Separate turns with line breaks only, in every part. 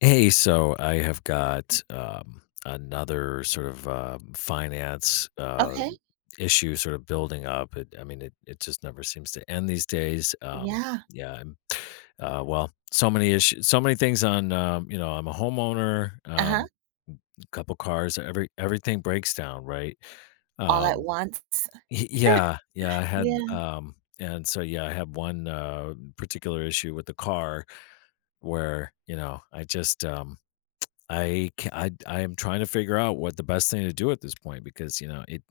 Hey, so I have got another sort of finance
Okay.
issue sort of building up. It, I mean, it just never seems to end these days.
Yeah.
Yeah, I'm, so many issues, so many things on, you know, I'm a homeowner,
Uh-huh.
a couple cars, everything breaks down, right?
All at
Um,
once.
yeah, I had,
Yeah.
and so yeah, I had one particular issue with the car where, you know, I just, I ca I am trying to figure out what the best thing to do at this point because, you know, it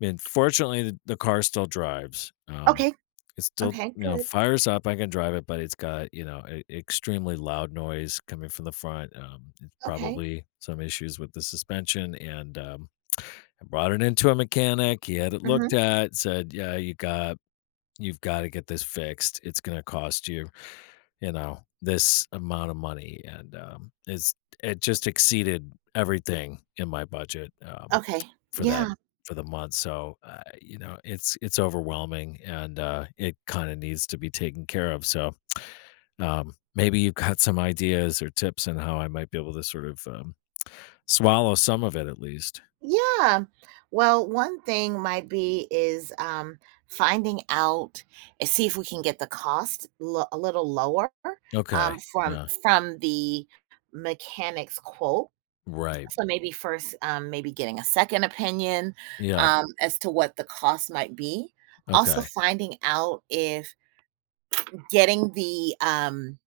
and fortunately, the car still drives.
Okay.
It still,
Okay,
you know,
good.
fires up, I can drive it, but it's got, you know, e extremely loud noise coming from the front. It's
Okay.
probably some issues with the suspension, and, I brought it into a mechanic, he had it looked
Mhm.
at, said, "Yeah, you've gotta get this fixed. It's gonna cost you." You know, this amount of money and, it just exceeded everything in my budget,
Okay.
for that
Yeah.
for the month, so, you know, it's overwhelming and, it kinda needs to be taken care of, so, maybe you've got some ideas or tips on how I might be able to sort of, swallow some of it at least.
Yeah. Well, one thing might be is, finding out and see if we can get the cost lo a little lower,
Okay,
from
yeah,
the mechanic's quote.
right,
So maybe first, maybe getting a second opinion,
yeah.
as to what the cost might be. Also
Okay.
finding out if getting the,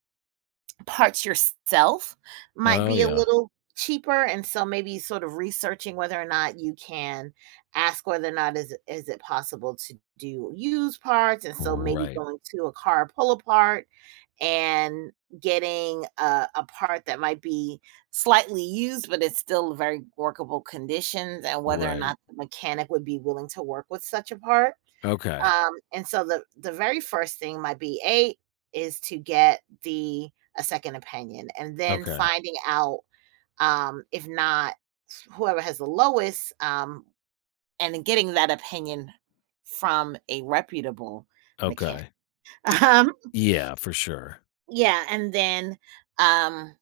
parts yourself might
Oh,
be a
yeah,
little cheaper, and so maybe sort of researching whether or not you can ask whether or not is it possible to do used parts, and so maybe
right,
going to a car pull-apart and getting a part that might be slightly used, but it's still very workable conditions, and whether or
right,
not the mechanic would be willing to work with such a part.
okay,
And so the very first thing, my B8, is to get the a second opinion, and then
okay,
finding out if not whoever has the lowest, and then getting that opinion from a reputable mechanic.
okay.
Um,
Yeah, for sure.
yeah, and then um,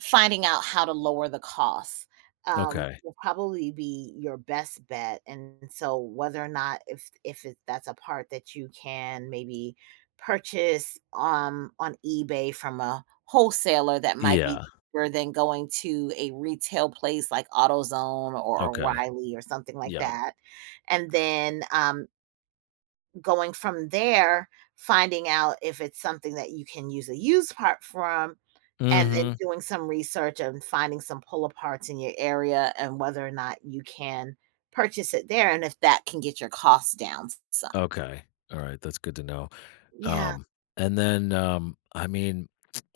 finding out how to lower the costs,
Okay.
will probably be your best bet, and so whether or not if it that's a part that you can maybe purchase, on eBay from a wholesaler that might be
Yeah.
cheaper than going to a retail place like AutoZone or
Okay.
O'Reilly or something like
Yeah.
that, and then, going from there, finding out if it's something that you can use a used part from and then
Mhm.
doing some research and finding some pull-aparts in your area and whether or not you can purchase it there and if that can get your costs down some.
Okay. Alright, that's good to know.
Yeah,
Um, and then,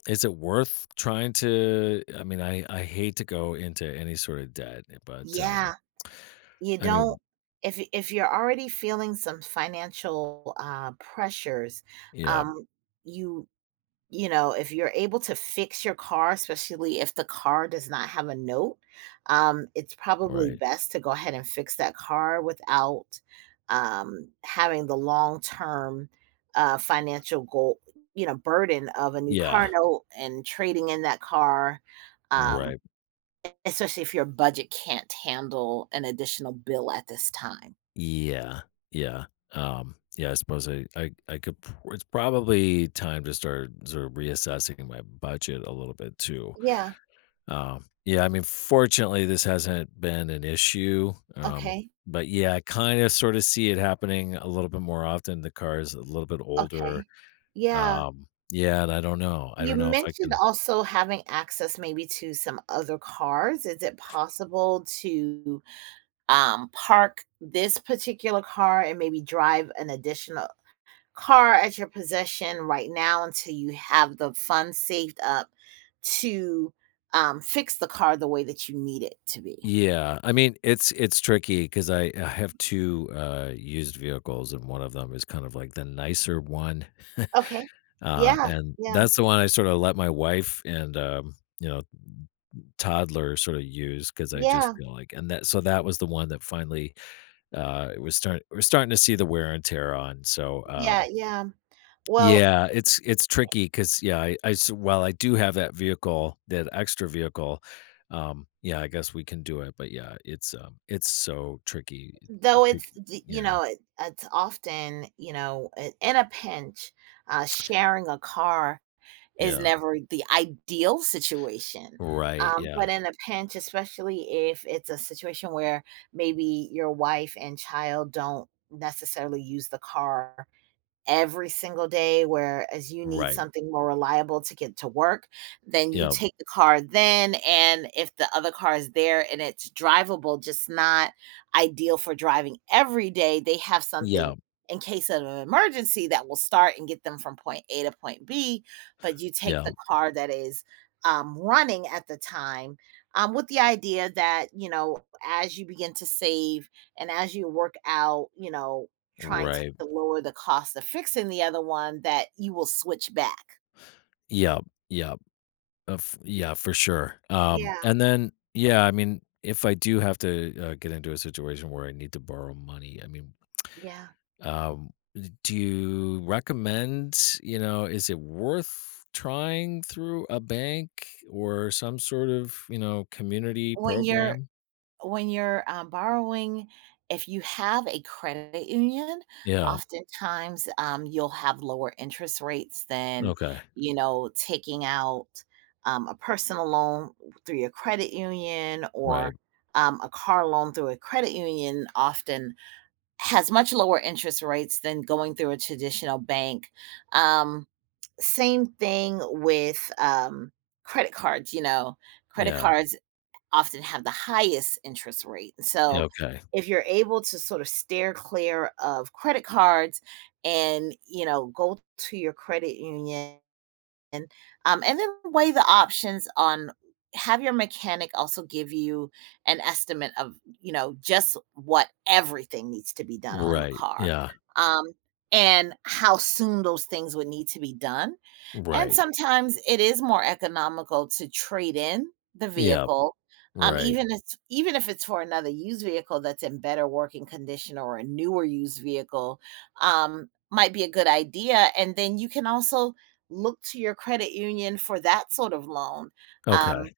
is it worth trying to I hate to go into any sort of debt, but,
yeah. You
I
don't
mean
if you're already feeling some financial, pressures,
yeah,
um, you you know, if you're able to fix your car, especially if the car does not have a note, it's probably
right.
best to go ahead and fix that car without, having the long-term, financial goal you know, burden of a new car
Yeah.
note and trading in that car, um,
Right.
e especially if your budget can't handle an additional bill at this time.
Yeah. Yeah. Yeah, I suppose I could pr it's probably time to start sort of reassessing my budget a little bit too.
Yeah,
Yeah, I mean, fortunately, this hasn't been an issue.
okay,
But yeah, I kind of sort of see it happening a little bit more often. The car is a little bit older.
okay. Yeah.
Yeah, and I don't know. I
You
don't know if I
mentioned
can.
also having access maybe to some other cars. Is it possible to, park this particular car and maybe drive an additional car at your possession right now until you have the funds saved up to, fix the car the way that you need it to be?
Yeah, I mean, it's tricky because I have two used vehicles, and one of them is kind of like the nicer one,
Okay. Yeah,
and
yeah,
that's the one I sort of let my wife and you know, toddler sort of use because I just
yeah,
feel like, and that so that was the one that finally it was start we're starting to see the wear and tear on. So,
yeah, yeah. Well,
yeah, it's tricky because yeah, while I do have that vehicle, that extra vehicle, yeah, I guess we can do it. But yeah, it's so tricky.
though
to-
it's d you
Yeah,
know, it it's often, you know, I in a pinch, sharing a car is
yeah,
never the ideal situation,
right, yeah,
but in a pinch, especially if it's a situation where maybe your wife and child don't necessarily use the car every single day, whereas you need
right,
something more reliable to get to work, then you
yeah,
take the car then, and if the other car is there and it's drivable, just not ideal for driving every day, they have something
yeah,
in case of an emergency that will start and get them from point A to point B, but you take
yeah,
the car that is, running at the time, with the idea that, you know, as you begin to save and as you work out, you know, trying to
right,
lower the cost of fixing the other one that you will switch back.
yeah, yeah, yeah, for sure.
Yeah,
And then yeah, I mean, if I do have to get into a situation where I need to borrow money, I mean,
yeah.
um, do you recommend, you know, is it worth trying through a bank or some sort of, you know, community
When you're
program?
when you're, borrowing, if you have a credit union,
Yeah.
oftentimes, you'll have lower interest rates than,
Okay.
you know, taking out, a personal loan through your credit union
Right.
or, a car loan through a credit union often has much lower interest rates than going through a traditional bank, um same thing with, credit cards, you know, credit
Yeah.
cards often have the highest interest rate,
Yeah,
so,
okay.
if you're able to sort of steer clear of credit cards and, you know, go to your credit union, and then weigh the options on have your mechanic also give you an estimate of, you know, just what everything needs to be done on the
Right.
car,
Yeah.
um, and how soon those things would need to be done, and
Right.
sometimes it is more economical to trade in the
Yeah.
vehicle, um,
Right.
even if even if it's for another used vehicle that's in better working condition or a newer used vehicle, might be a good idea. And then you can also look to your credit union for that sort of loan. Um,
Okay.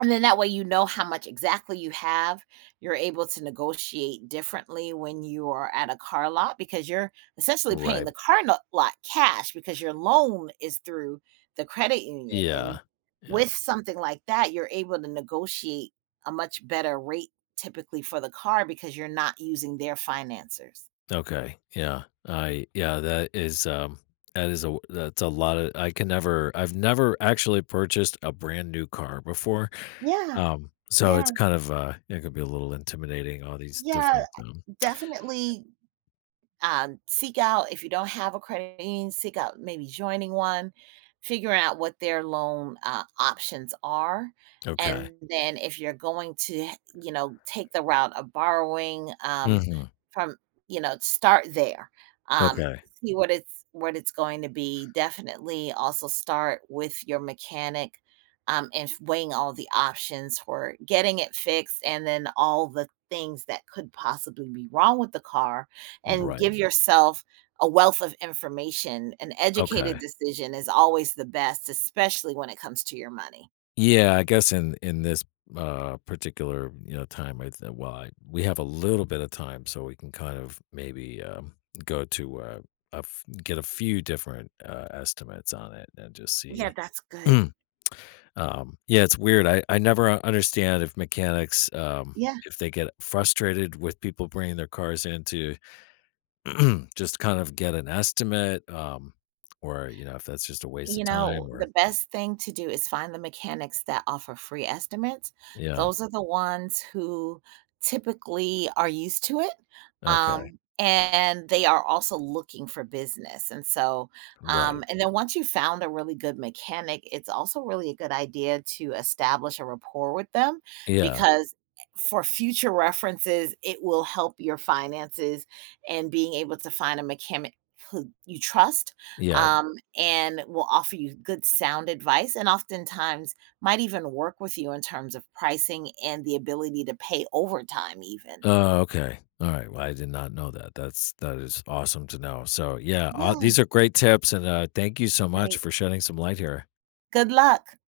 and then that way you know how much exactly you have. You're able to negotiate differently when you are at a car lot because you're essentially paying
Right.
the car lot cash because your loan is through the credit union.
Yeah.
And with something like that, you're able to negotiate a much better rate typically for the car because you're not using their financers.
Okay. Yeah. I Yeah, that is a. that's a lot of I've never actually purchased a brand new car before.
Yeah,
So
yeah,
it's kind of it could be a little intimidating all these
yeah.
different
Definitely seek out if you don't have a credit union, seek out maybe joining one, figuring out what their loan options are,
okay.
and then if you're going to you know take the route of borrowing
Mhm.
from you know start there, um,
Okay.
see what it's going to be. Definitely also start with your mechanic. And weighing all the options for getting it fixed and then all the things that could possibly be wrong with the car and
Right.
give yourself a wealth of information. An educated
Okay.
decision is always the best, especially when it comes to your money.
Yeah, I guess in this, particular, you know, time, I th well, I we have a little bit of time, so we can kind of maybe, go to, a f get a few different, estimates on it and just
Yeah,
see.
that's good.
Mm. Yeah, it's weird. I never u understand if mechanics,
Yeah.
if they get frustrated with people bringing their cars in to just kind of get an estimate, or, you know, if that's just a waste of
You
time
know, the
or
best thing to do is find the mechanics that offer free estimates.
yeah,
Those are the ones who typically are used to it.
okay,
And they are also looking for business. And so,
right.
and then once you found a really good mechanic, it's also really a good idea to establish a rapport with them
Yeah,
because for future references, it will help your finances and being able to find a mechanic who you trust
yeah.
and will offer you good sound advice and oftentimes might even work with you in terms of pricing and the ability to pay overtime even.
Oh, okay. All right. Well, I did not know that. That's that is awesome to know. So, yeah,
Yeah,
these are great tips, and thank you so much
right.
for shedding some light here.
Good luck.